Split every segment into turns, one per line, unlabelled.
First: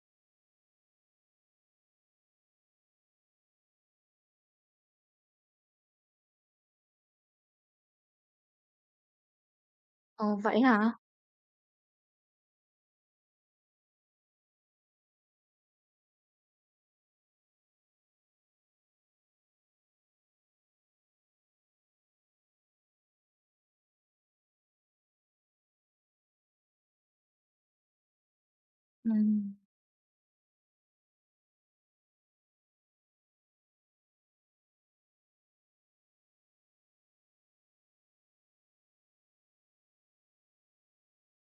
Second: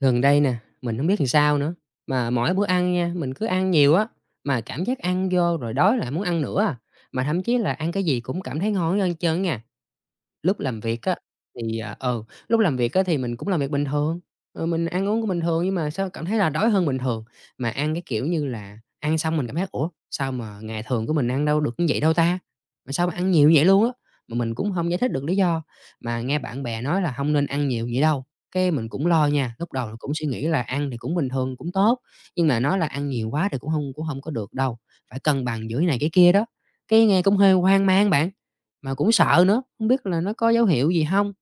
Gần đây nè, mình không biết làm sao nữa, mà mỗi bữa ăn nha, mình cứ ăn nhiều á, mà cảm giác ăn vô rồi đói lại muốn ăn nữa à, mà thậm chí là ăn cái gì cũng cảm thấy ngon hết trơn nha.
Ồ,
Lúc
vậy
làm
hả?
việc á, thì, ờ ừ, lúc làm việc á thì mình cũng làm việc bình thường, mình ăn uống cũng bình thường nhưng mà sao cảm thấy là đói hơn bình thường. Mà ăn cái kiểu như là ăn xong mình cảm thấy: "Ủa, sao mà ngày thường của mình ăn đâu được như vậy đâu ta? Mà sao mà ăn nhiều vậy luôn á?" Mà mình cũng không giải thích được lý do, mà nghe bạn bè nói là không nên ăn nhiều vậy đâu, cái mình cũng lo nha.
Ừm,
Lúc đầu cũng suy nghĩ là ăn thì cũng bình thường, cũng tốt, nhưng mà nói là ăn nhiều quá thì cũng không có được đâu, phải cân bằng giữa này cái kia đó, cái nghe cũng hơi hoang mang bạn. Mà cũng sợ nữa, không biết là nó có dấu hiệu gì không.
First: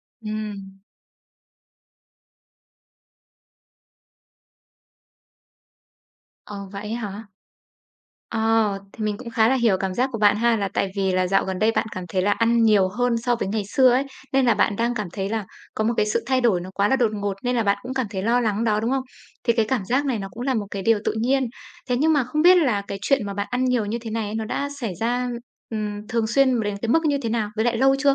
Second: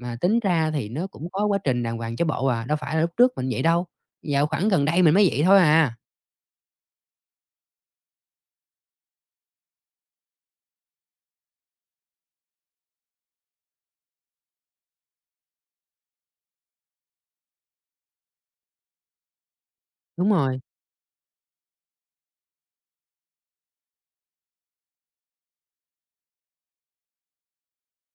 Mà tính ra
ừm,
thì nó cũng có quá trình đàng hoàng chứ bộ à, đâu phải là lúc trước mình vậy đâu, dạo khoảng gần đây mình mới vậy thôi à.
ờ, vậy hả? Ờ, thì mình cũng khá là hiểu cảm giác của bạn ha, là tại vì là dạo gần đây bạn cảm thấy là ăn nhiều hơn so với ngày xưa ấy, nên là bạn đang cảm thấy là có một cái sự thay đổi nó quá là đột ngột, nên là bạn cũng cảm thấy lo lắng đó, đúng không? Thì cái cảm giác này nó
Đúng
cũng là
rồi.
một cái điều tự nhiên. Thế nhưng mà không biết là cái chuyện mà bạn ăn nhiều như thế này ấy, nó đã xảy ra, thường xuyên đến cái mức như thế nào, với lại lâu chưa?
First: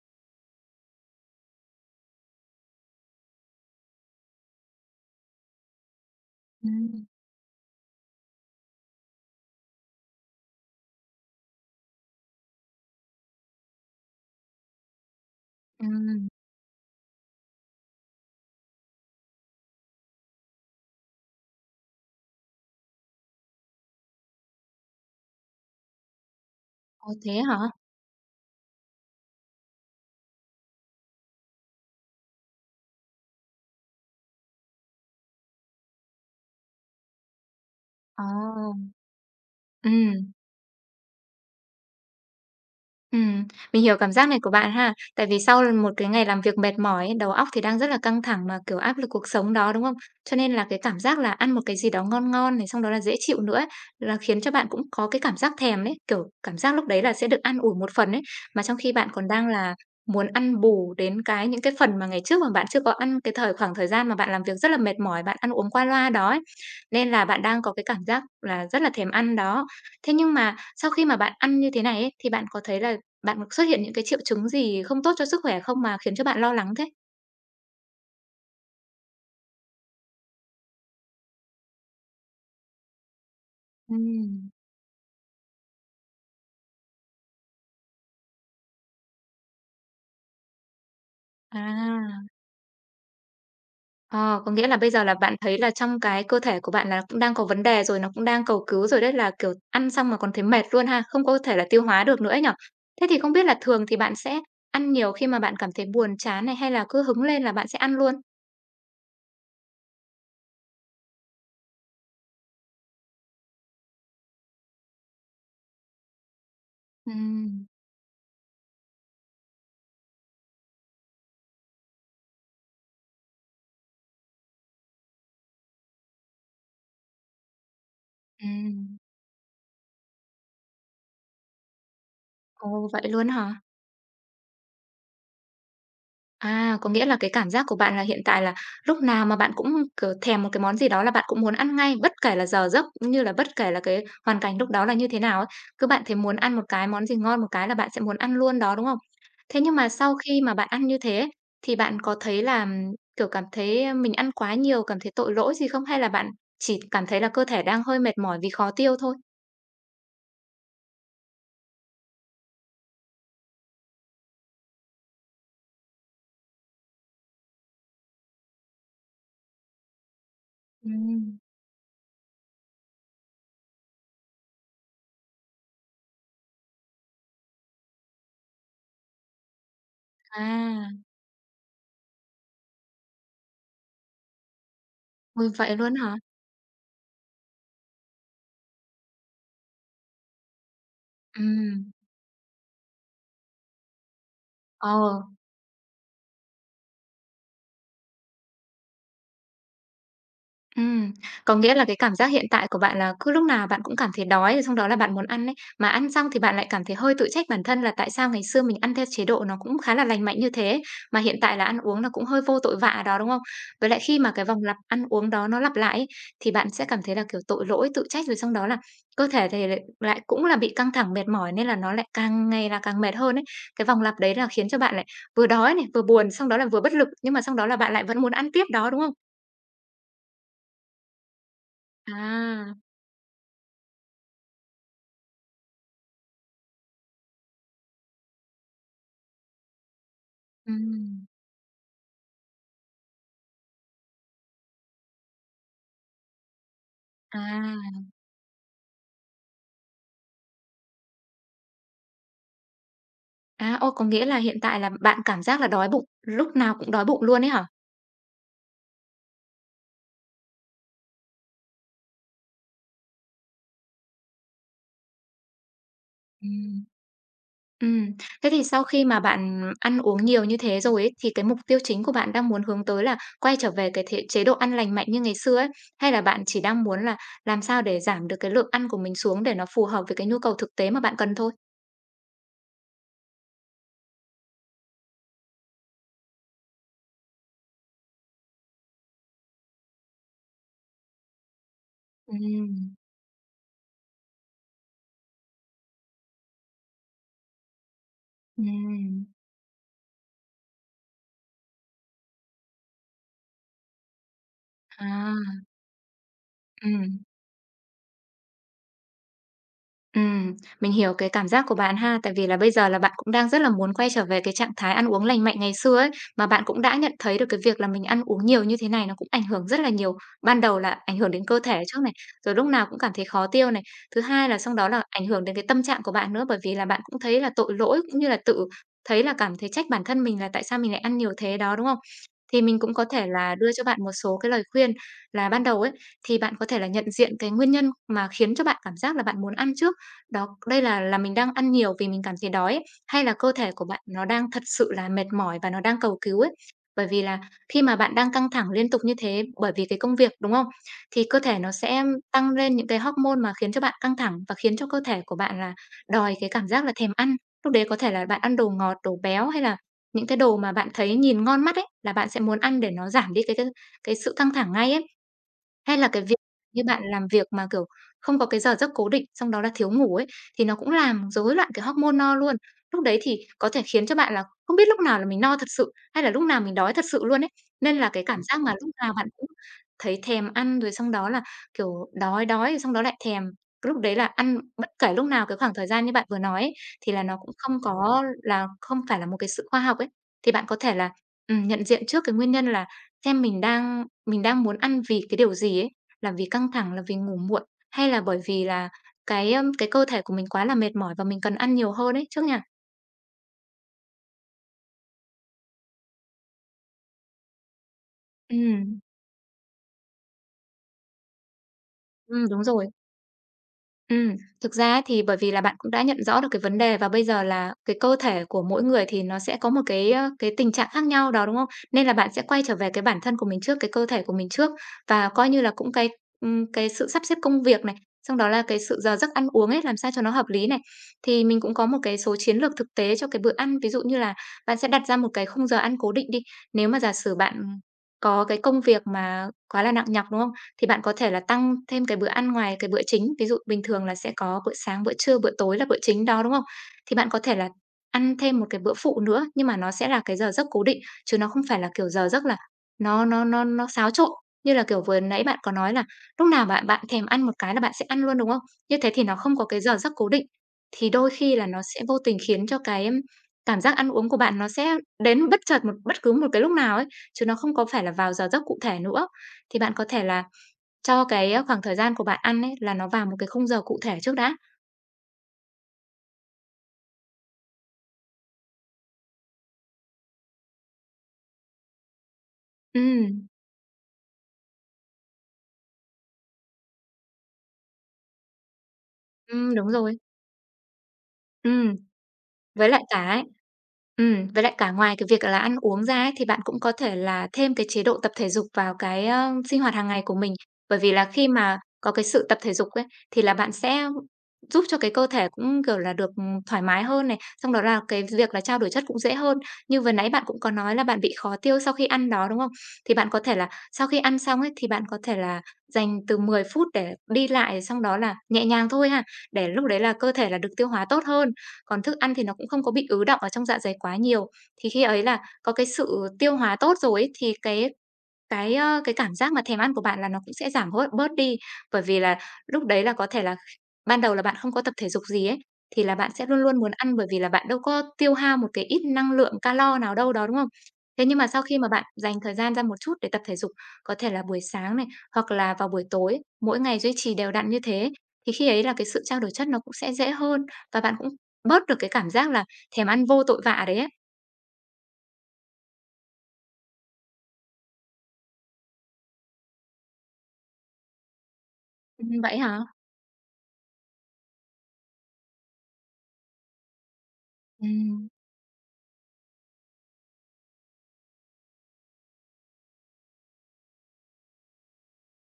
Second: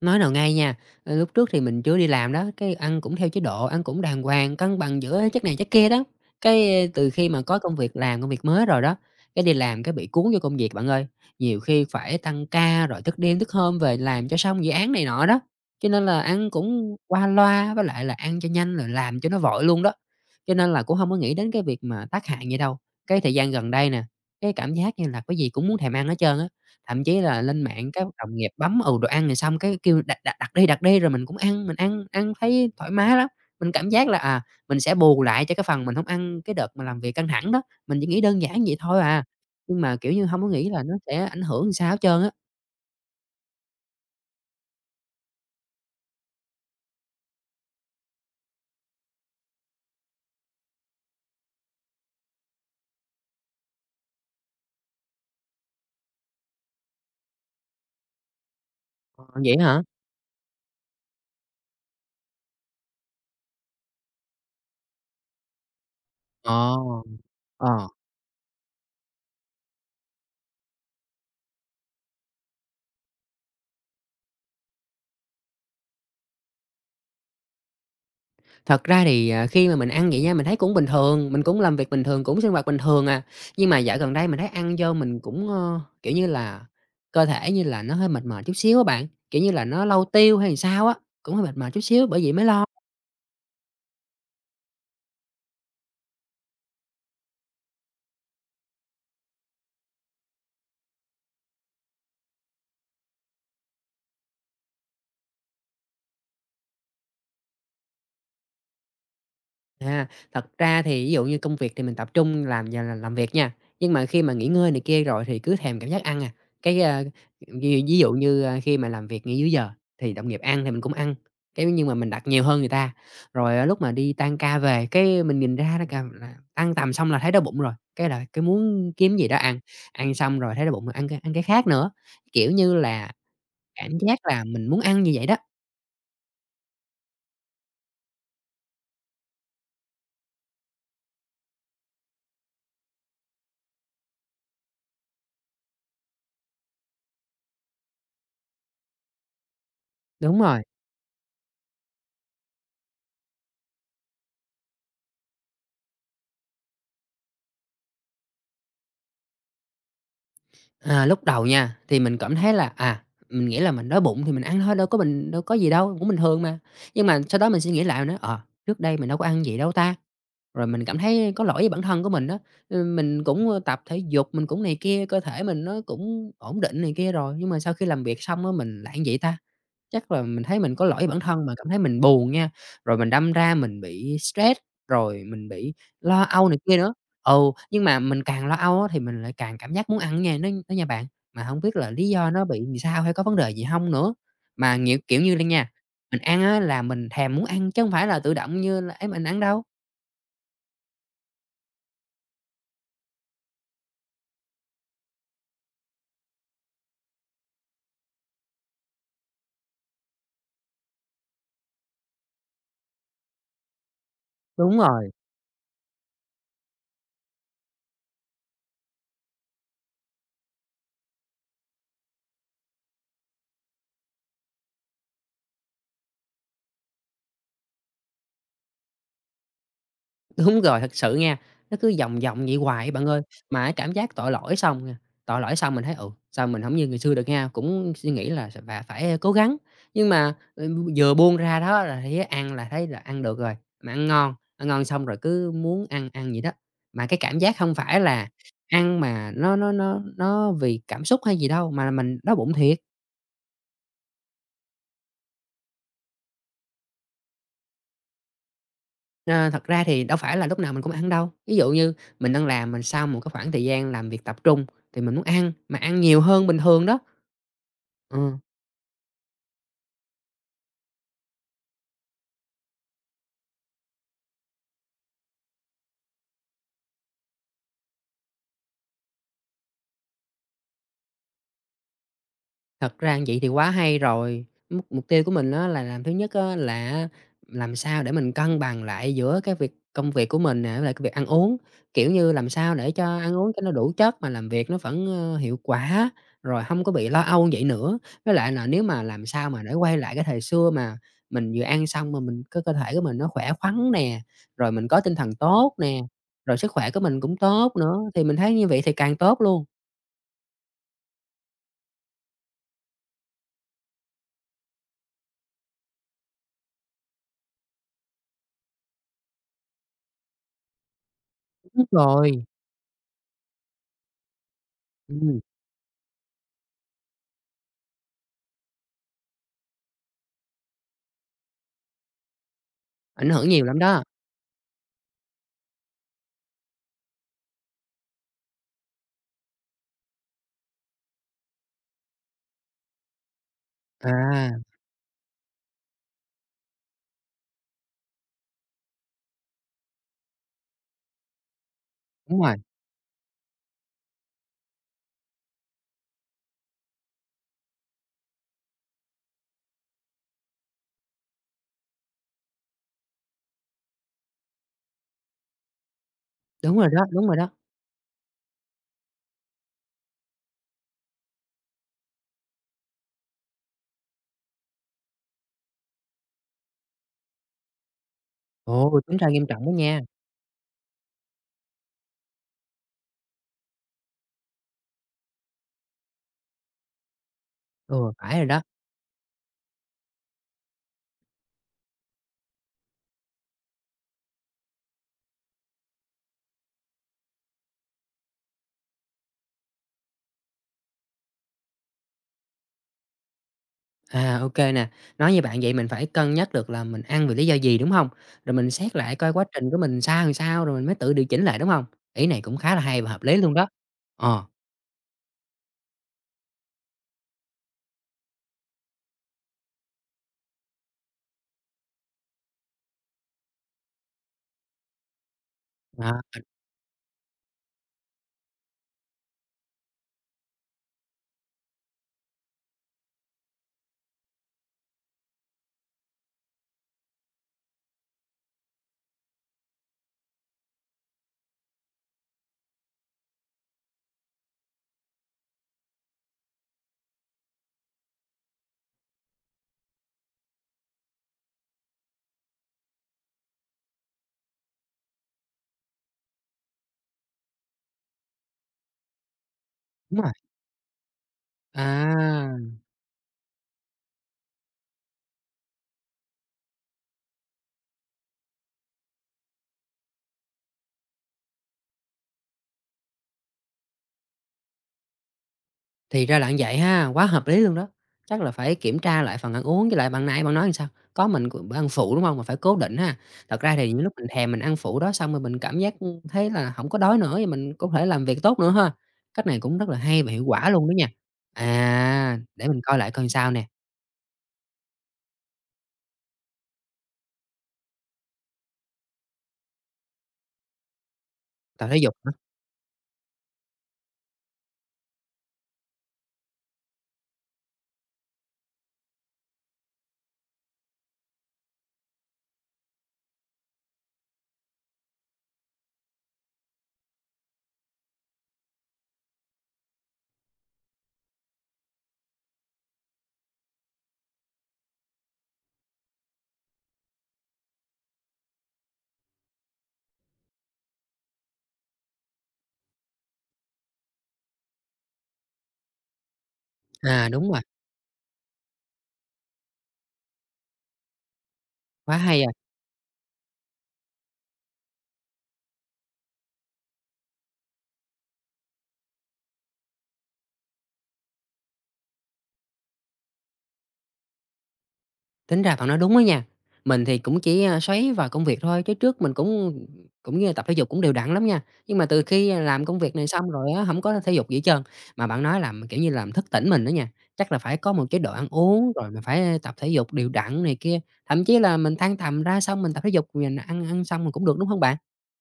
Nói nào ngay nha, lúc trước thì mình chưa đi làm đó, cái ăn cũng theo chế độ, ăn cũng đàng hoàng, cân bằng giữa chất này chất kia đó.
Ừm.
Từ khi mà có công việc làm, công việc mới rồi đó, cái đi làm cái bị cuốn vô công việc bạn ơi. Nhiều khi phải tăng ca rồi thức đêm thức hôm về làm cho xong dự án này nọ đó. Cho nên là
Ừm,
ăn cũng qua loa với lại là ăn cho nhanh rồi làm cho nó vội luôn đó. Cho nên là cũng không có nghĩ đến cái việc mà tác hại gì đâu. Cái thời gian gần đây nè, cái cảm giác như là cái gì cũng muốn thèm ăn hết trơn á. Thậm
ồ,
chí
thế
là
hả?
lên mạng cái đồng nghiệp bấm, đồ ăn thì xong cái kêu đặt đặt đặt đi, rồi mình cũng ăn, mình ăn ăn thấy thoải mái lắm. Mình cảm giác là, mình sẽ bù lại cho cái phần mình không ăn cái đợt mà làm việc căng thẳng đó, mình chỉ nghĩ đơn giản vậy
Ồ,
thôi à, nhưng mà, kiểu như,
ừm.
không có nghĩ là nó sẽ ảnh hưởng sao hết trơn á.
Ừm, mình hiểu cảm giác này của bạn ha. Tại vì sau một cái ngày làm việc mệt mỏi ấy, đầu óc thì đang rất là căng thẳng mà, kiểu, áp lực cuộc sống đó, đúng không? Cho nên là cái cảm giác là ăn một cái gì đó ngon ngon này, xong đó là dễ chịu nữa ấy, là khiến cho bạn cũng có cái cảm giác thèm đấy, kiểu, cảm giác lúc đấy là sẽ được ăn ủi một phần ấy. Mà trong khi bạn
Ờ,
còn đang
vậy
là
hả?
muốn ăn bù đến cái những cái phần mà ngày trước mà bạn chưa có ăn, cái thời khoảng thời gian mà bạn làm việc rất là mệt mỏi, bạn ăn uống qua loa đó ấy,
Ồ
nên là bạn đang
ờ.
có cái cảm giác là rất là thèm ăn đó. Thế nhưng mà sau khi mà bạn ăn như thế này ấy, thì bạn có thấy là bạn có xuất hiện những cái triệu chứng gì không tốt cho sức khỏe không mà khiến cho bạn lo lắng thế?
Thật ra thì, khi mà mình ăn vậy nha, mình thấy cũng bình thường, mình cũng làm việc bình thường, cũng sinh hoạt bình thường à. Nhưng mà dạo gần đây mình thấy
Ừm,
ăn vô mình cũng, kiểu như là, cơ thể như là nó hơi mệt mỏi chút xíu á bạn, kiểu như là, nó lâu tiêu hay sao á, cũng hơi mệt mỏi chút xíu bởi
à,
vậy mới lo.
ờ, có nghĩa là bây giờ là bạn thấy là trong cái cơ thể của bạn là cũng đang có vấn đề rồi, nó cũng đang cầu cứu rồi đấy, là, kiểu, ăn xong mà còn thấy mệt luôn ha, không có thể là tiêu hóa được nữa ấy nhỉ? Thế thì không biết là thường thì bạn sẽ ăn nhiều khi mà bạn cảm thấy buồn chán này, hay là cứ hứng lên là bạn sẽ ăn luôn?
À, thật ra thì ví dụ như công việc thì mình tập trung làm và là làm việc nha, nhưng mà khi mà nghỉ ngơi này kia rồi thì cứ thèm cảm giác ăn à. Cái, a,
Ừm,
ví ví dụ như, khi mà làm việc nghỉ dưới giờ thì đồng nghiệp ăn thì mình cũng ăn, cái nhưng mà mình đặt nhiều hơn người ta. Rồi, lúc mà đi tan ca về cái mình nhìn ra đó cà là tan tầm xong là thấy đói bụng rồi, cái là cái muốn
ừm,
kiếm gì đó ăn, ăn xong rồi thấy đói bụng rồi ăn cái khác nữa, kiểu như
ồ, vậy
là,
luôn hả?
cảm giác là mình muốn ăn như vậy đó.
À, có nghĩa là cái cảm giác của bạn là hiện tại là lúc nào mà bạn cũng, kiểu, thèm một cái món gì đó là bạn cũng muốn ăn ngay, bất kể là giờ giấc, cũng như là bất kể là cái hoàn cảnh lúc đó là như thế nào ấy. Cứ bạn thấy muốn ăn một cái món gì ngon một cái là bạn sẽ muốn ăn luôn đó, đúng không? Thế nhưng mà sau
Đúng
khi mà
rồi.
bạn ăn như thế ấy, thì bạn có thấy là, kiểu, cảm thấy mình ăn quá nhiều, cảm thấy tội lỗi gì không? Hay là bạn chỉ cảm thấy là cơ thể đang hơi mệt mỏi vì khó tiêu thôi?
À, lúc đầu nha, thì mình cảm thấy là, mình nghĩ là mình đói bụng thì mình ăn thôi, đâu có mình đâu có gì đâu, cũng bình thường mà. Nhưng mà sau đó mình suy nghĩ lại mình nói, trước đây mình đâu có ăn gì đâu ta? Rồi mình cảm thấy
Ừm.
có lỗi với bản thân của mình đó. Ừ, mình cũng, tập thể dục, mình cũng này kia, cơ thể mình nó cũng ổn định này kia rồi, nhưng mà sau khi làm việc xong á, mình lại ăn vậy ta? Chắc là mình thấy mình có
À,
lỗi với bản thân, mà cảm thấy mình buồn nha, rồi mình đâm ra mình bị stress, rồi mình
ôi,
bị
vậy luôn hả?
lo âu này kia nữa. Ừ, nhưng mà mình càng lo âu á thì mình lại càng cảm giác muốn ăn nha, nó đó nha bạn,
Ừ,
mà không biết là lý do nó bị làm sao hay có vấn đề gì không nữa. Mà nghiệu kiểu
ờ.
như là nha, mình ăn á là mình thèm muốn ăn chứ không phải là tự động như là ấy mình ăn đâu.
Ừm, có nghĩa là cái cảm giác hiện tại của bạn là cứ lúc nào bạn cũng cảm thấy đói, rồi xong đó là bạn muốn ăn ấy. Mà ăn xong thì bạn lại cảm thấy hơi tự trách bản thân là tại sao ngày xưa mình ăn theo chế độ nó cũng khá là lành mạnh như thế, ấy, mà hiện tại là ăn uống là cũng hơi vô tội vạ đó, đúng không? Với lại khi mà cái vòng lặp
Đúng
ăn
rồi.
uống đó nó lặp lại ấy, thì bạn sẽ cảm thấy là, kiểu, tội lỗi, tự trách, rồi xong đó là cơ thể thì lại lại cũng là bị căng thẳng, mệt mỏi nên là nó lại càng ngày là càng mệt hơn ấy. Cái vòng lặp đấy là khiến cho bạn lại vừa đói này, vừa buồn, xong đó là vừa bất lực, nhưng mà xong đó là bạn lại vẫn muốn ăn tiếp đó, đúng không?
Đúng rồi, thật sự nha, nó cứ vòng vòng vậy
À.
hoài á bạn ơi. Mà cái cảm giác tội lỗi xong nha, tội lỗi xong mình thấy, ừ, sao mình không như ngày xưa được nha cũng suy nghĩ là sẽ và phải cố gắng. Nhưng mà, ừ, vừa
Ừm,
buông ra đó là thấy ăn là thấy là ăn được rồi, mà ăn ngon xong rồi cứ muốn ăn ăn vậy đó. Mà cái cảm giác không
à,
phải là ăn mà nó vì cảm xúc hay gì đâu, mà là mình đói bụng thiệt.
ô, có nghĩa là hiện tại là bạn cảm giác là đói bụng, lúc nào cũng đói bụng luôn ấy hả?
Ờ, thật ra thì đâu phải là lúc nào mình cũng ăn đâu. Ví dụ như mình đang làm, mình sau một cái khoảng thời gian làm việc tập trung thì mình muốn ăn, mà ăn nhiều hơn bình
Ừm.
thường đó.
Ừm,
Ờ.
thế thì sau khi mà bạn ăn uống nhiều như thế rồi ấy, thì cái mục tiêu chính của bạn đang muốn hướng tới là quay trở về cái thể chế độ ăn lành mạnh như ngày xưa ấy, hay là bạn chỉ đang muốn là làm sao để giảm được cái lượng ăn của mình xuống để nó phù hợp với cái nhu cầu thực tế mà bạn cần thôi?
Thật ra vậy thì quá hay rồi. Mục mục tiêu của mình á là thứ nhất á là làm sao để mình cân bằng lại giữa cái việc công việc của mình nè, với lại cái việc ăn uống, kiểu như, làm sao để
Ừm,
cho ăn uống cho nó đủ chất mà làm việc nó vẫn, hiệu quả, rồi không có bị lo âu vậy nữa. Với lại là nếu mà
ừm,
làm sao mà để quay lại cái thời xưa mà mình vừa ăn xong mà mình cái cơ thể của mình nó khỏe khoắn nè, rồi mình có tinh thần
à,
tốt nè, rồi sức khỏe của
ừm.
mình cũng tốt nữa, thì mình thấy như vậy thì càng tốt luôn.
Ừm, mình hiểu cái cảm giác của bạn ha, tại vì là bây giờ là bạn cũng đang rất là muốn quay trở về cái trạng thái ăn uống lành mạnh ngày xưa ấy, mà bạn cũng đã nhận thấy được cái việc là mình ăn uống nhiều như thế này nó cũng ảnh hưởng rất là nhiều. Ban đầu là ảnh hưởng đến cơ thể
Đúng
trước này,
rồi,
rồi lúc nào cũng cảm thấy khó tiêu này. Thứ hai là xong đó là ảnh
ừm,
hưởng đến cái tâm trạng của bạn nữa, bởi vì là bạn cũng thấy là tội lỗi cũng như là tự thấy là cảm thấy trách bản thân mình là tại sao mình lại ăn nhiều thế đó, đúng không? Thì mình cũng có thể
ảnh hưởng
là
nhiều
đưa
lắm
cho
đó.
bạn một số cái lời khuyên là ban đầu ấy, thì bạn có thể là nhận diện cái nguyên nhân mà khiến cho bạn cảm giác là bạn muốn ăn trước. Đó, đây là mình đang ăn nhiều vì mình cảm thấy đói ấy, hay là cơ thể của bạn nó
À,
đang thật sự là mệt mỏi và nó đang cầu cứu ấy? Bởi vì là khi mà bạn đang căng thẳng liên tục như thế bởi vì cái công việc, đúng không? Thì cơ thể nó sẽ
đúng
tăng
rồi,
lên những cái hormone mà khiến cho bạn căng thẳng và khiến cho cơ thể của bạn là đòi cái cảm giác là thèm ăn. Lúc đấy có thể là bạn ăn đồ ngọt, đồ béo hay là những cái đồ mà bạn thấy nhìn ngon mắt ấy, là bạn sẽ muốn ăn để nó giảm đi cái cái sự căng thẳng ngay ấy. Hay là cái việc
đúng
như
rồi
bạn
đó, đúng
làm
rồi
việc
đó.
mà, kiểu, không có cái giờ giấc cố định, xong đó là thiếu ngủ ấy, thì nó cũng làm rối loạn cái hormone no luôn. Lúc đấy thì có thể khiến cho bạn là không biết lúc nào là mình no thật sự, hay là lúc nào mình đói thật sự luôn ấy. Nên là cái cảm giác mà lúc
Ồ,
nào
tính ra
bạn
nghiêm
cũng
trọng đó nha.
thấy thèm ăn, rồi xong đó là, kiểu, đói đói, rồi xong đó lại thèm. Lúc đấy là ăn bất kể lúc nào cái khoảng thời gian như bạn vừa nói ấy, thì là nó cũng không
Ừ,
có
phải rồi đó.
là không phải là một cái sự khoa học ấy. Thì bạn có thể là, nhận diện trước cái nguyên nhân là xem mình đang muốn ăn vì cái điều gì ấy, là vì căng thẳng, là vì ngủ muộn, hay là bởi vì là cái, cái cơ thể của mình quá là mệt mỏi và mình cần ăn nhiều hơn ấy, trước nha.
À, ok nè, nói như bạn vậy mình phải cân nhắc được là mình ăn vì lý do gì, đúng không? Rồi
Ừ,
mình xét lại coi quá trình của mình sao làm sao, rồi mình mới tự điều chỉnh lại, đúng không? Ý này cũng
Đúng
khá là
rồi.
hay và hợp lý luôn đó.
Ừm,
Ờ,
thực ra á thì bởi vì là bạn cũng đã nhận rõ được cái vấn đề và bây giờ là cái cơ thể của mỗi người thì nó sẽ có một cái, cái tình trạng khác nhau đó, đúng không? Nên là bạn sẽ quay trở về cái bản thân của mình trước, cái cơ thể của mình trước và coi như là cũng
à,
cái sự sắp xếp công việc này, xong đó là cái sự giờ giấc ăn uống ấy, làm sao cho nó hợp lý này. Thì mình cũng có một cái số chiến lược thực tế cho cái bữa ăn, ví dụ như là bạn sẽ đặt ra một cái khung giờ ăn cố định đi. Nếu mà giả sử bạn có cái công việc mà quá là nặng nhọc, đúng không? Thì bạn có thể là tăng thêm cái bữa ăn ngoài cái bữa chính. Ví dụ bình thường là sẽ có bữa sáng, bữa trưa, bữa tối là bữa chính đó, đúng không? Thì bạn có thể là ăn thêm một cái bữa phụ nữa, nhưng mà nó sẽ là cái giờ giấc cố định, chứ nó không phải là kiểu giờ giấc là nó xáo trộn. Như là, kiểu, vừa nãy bạn có nói là lúc nào bạn bạn thèm ăn một cái là bạn sẽ ăn luôn, đúng không? Như thế thì nó không có cái giờ giấc
đúng
cố
rồi,
định, thì đôi khi là nó sẽ vô tình
à.
khiến cho cái em, cảm giác ăn uống của bạn nó sẽ đến bất chợt một bất cứ một cái lúc nào ấy, chứ nó không có phải là vào giờ giấc cụ thể nữa. Thì bạn có thể là cho cái, khoảng thời gian của bạn ăn ấy là nó vào một cái khung giờ cụ thể trước đã.
Thì ra là như vậy ha, quá hợp lý luôn đó. Chắc là phải kiểm tra lại phần ăn uống với lại bạn nãy bạn nói làm sao? Có mình c bữa ăn phụ, đúng không mà phải cố định ha.
Ừm,
Thật ra thì những lúc mình thèm mình ăn phụ đó xong rồi mình cảm giác, thấy là không có đói nữa thì mình có thể làm việc tốt nữa ha. Cách này cũng rất
đúng
là
rồi.
hay và hiệu quả luôn đó nha.
Ừm.
À, để mình
Với
coi
lại
lại
cả
coi
ấy
sao nè,
với lại cả ngoài cái việc là ăn uống ra ấy, thì bạn cũng có thể là thêm cái chế độ tập thể dục vào cái, sinh hoạt hàng ngày của mình. Bởi vì là khi mà
tập thể
có
dục
cái
hả?
sự tập thể dục ấy, thì là bạn sẽ giúp cho cái cơ thể cũng, kiểu là, được, thoải mái hơn này, xong đó là cái việc là trao đổi chất cũng dễ hơn. Như vừa nãy bạn cũng có nói là bạn bị khó tiêu sau khi ăn đó, đúng không? Thì bạn có thể là sau khi ăn xong ấy, thì bạn có thể là dành từ 10 phút để đi lại, xong đó là nhẹ nhàng thôi ha, để lúc đấy là cơ thể là được tiêu hóa tốt hơn, còn thức ăn thì nó cũng không có bị ứ đọng ở trong dạ dày quá nhiều. Thì khi ấy là có cái sự tiêu hóa tốt rồi ấy, thì cái cảm giác mà thèm ăn của bạn là nó cũng sẽ giảm hốt bớt đi, bởi vì là lúc đấy là có thể là ban đầu là bạn không có tập thể dục gì ấy, thì là bạn sẽ luôn luôn muốn ăn bởi
À,
vì là
đúng rồi,
bạn đâu có tiêu hao một cái ít năng lượng calo nào đâu đó, đúng không? Thế nhưng mà sau khi mà bạn
quá
dành
hay à.
thời gian ra một chút để tập thể dục, có thể là buổi sáng này, hoặc là vào buổi tối, mỗi ngày duy trì đều đặn như thế, thì khi ấy là cái sự trao đổi chất nó cũng sẽ dễ hơn và bạn cũng bớt được cái cảm giác là thèm ăn vô tội vạ đấy ấy.
Tính ra bạn nói đúng đó nha. Mình thì cũng chỉ, xoáy vào công việc thôi, chứ trước mình cũng cũng như là tập thể dục cũng đều đặn lắm nha, nhưng mà từ khi
Vậy
làm
hả?
công việc này xong rồi á, hổng có thể dục gì hết trơn. Mà bạn nói làm, kiểu như, làm thức tỉnh mình đó nha, chắc là phải có một chế
Ừm.
độ ăn uống, rồi mình phải tập thể dục đều đặn này kia, thậm chí là mình tan tầm ra xong mình tập thể dục, mình ăn ăn xong mình cũng được, đúng không bạn?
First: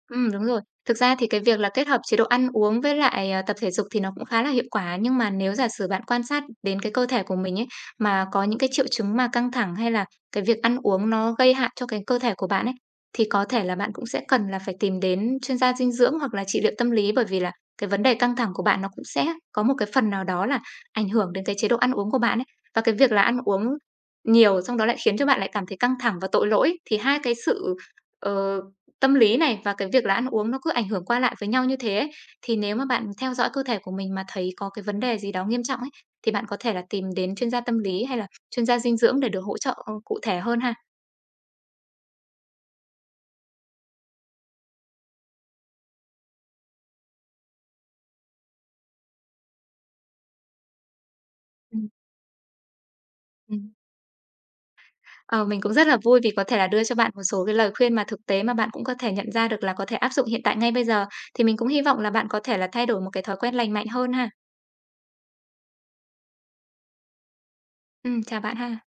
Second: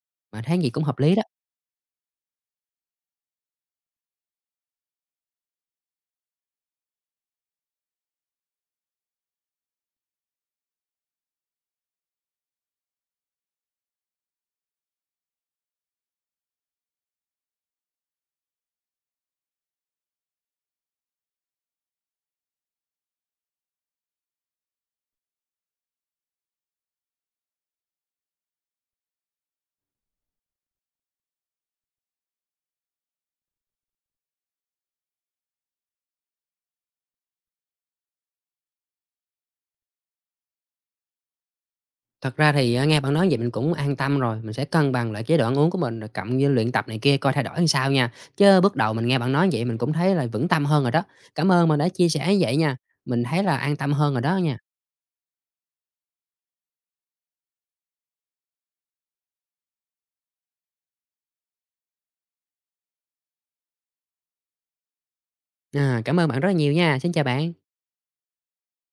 Mà
Đúng
thấy
rồi.
gì cũng
Thực
hợp lý
ra
đó.
thì cái việc là kết hợp chế độ ăn uống với lại, à, tập thể dục thì nó cũng khá là hiệu quả, nhưng mà nếu giả sử bạn quan sát đến cái cơ thể của mình ấy, mà có những cái triệu chứng mà căng thẳng hay là cái việc ăn uống nó gây hại cho cái cơ thể của bạn ấy, thì có thể là bạn cũng sẽ cần là phải tìm đến chuyên gia dinh dưỡng hoặc là trị liệu tâm lý, bởi vì là cái vấn đề căng thẳng của bạn nó cũng sẽ có một cái phần nào đó là ảnh hưởng đến cái chế độ ăn uống của bạn ấy. Và cái việc là ăn uống nhiều xong đó lại khiến cho bạn lại cảm thấy căng thẳng và tội lỗi, thì hai cái sự, ờ, Tâm lý này và cái việc là ăn uống nó cứ ảnh hưởng qua lại với nhau như thế ấy, thì nếu mà bạn theo dõi cơ thể của mình mà thấy có cái vấn đề gì đó nghiêm trọng ấy, thì bạn có thể là tìm đến chuyên gia tâm lý hay là chuyên gia dinh dưỡng để được hỗ trợ, cụ thể hơn ha.
Thật ra thì á, nghe bạn nói vậy mình cũng an tâm rồi, mình sẽ cân bằng lại chế độ ăn uống của mình rồi cộng với luyện tập này kia coi thay đổi làm sao nha. Chứ bước đầu mình nghe bạn nói vậy mình cũng thấy là vững tâm hơn rồi đó. Cảm ơn bạn đã
Ừm,
chia sẻ như vậy nha, mình thấy là
ừm.
an tâm hơn rồi đó nha.
Ờ, mình cũng rất là vui vì có thể là đưa cho bạn một số cái lời khuyên mà thực tế mà bạn cũng có thể nhận ra được là có thể áp dụng hiện tại ngay bây giờ. Thì mình cũng hy vọng là bạn có thể là thay đổi một cái thói quen lành mạnh hơn ha.
À, cảm ơn bạn rất là nhiều nha, xin chào bạn.
Chào bạn ha.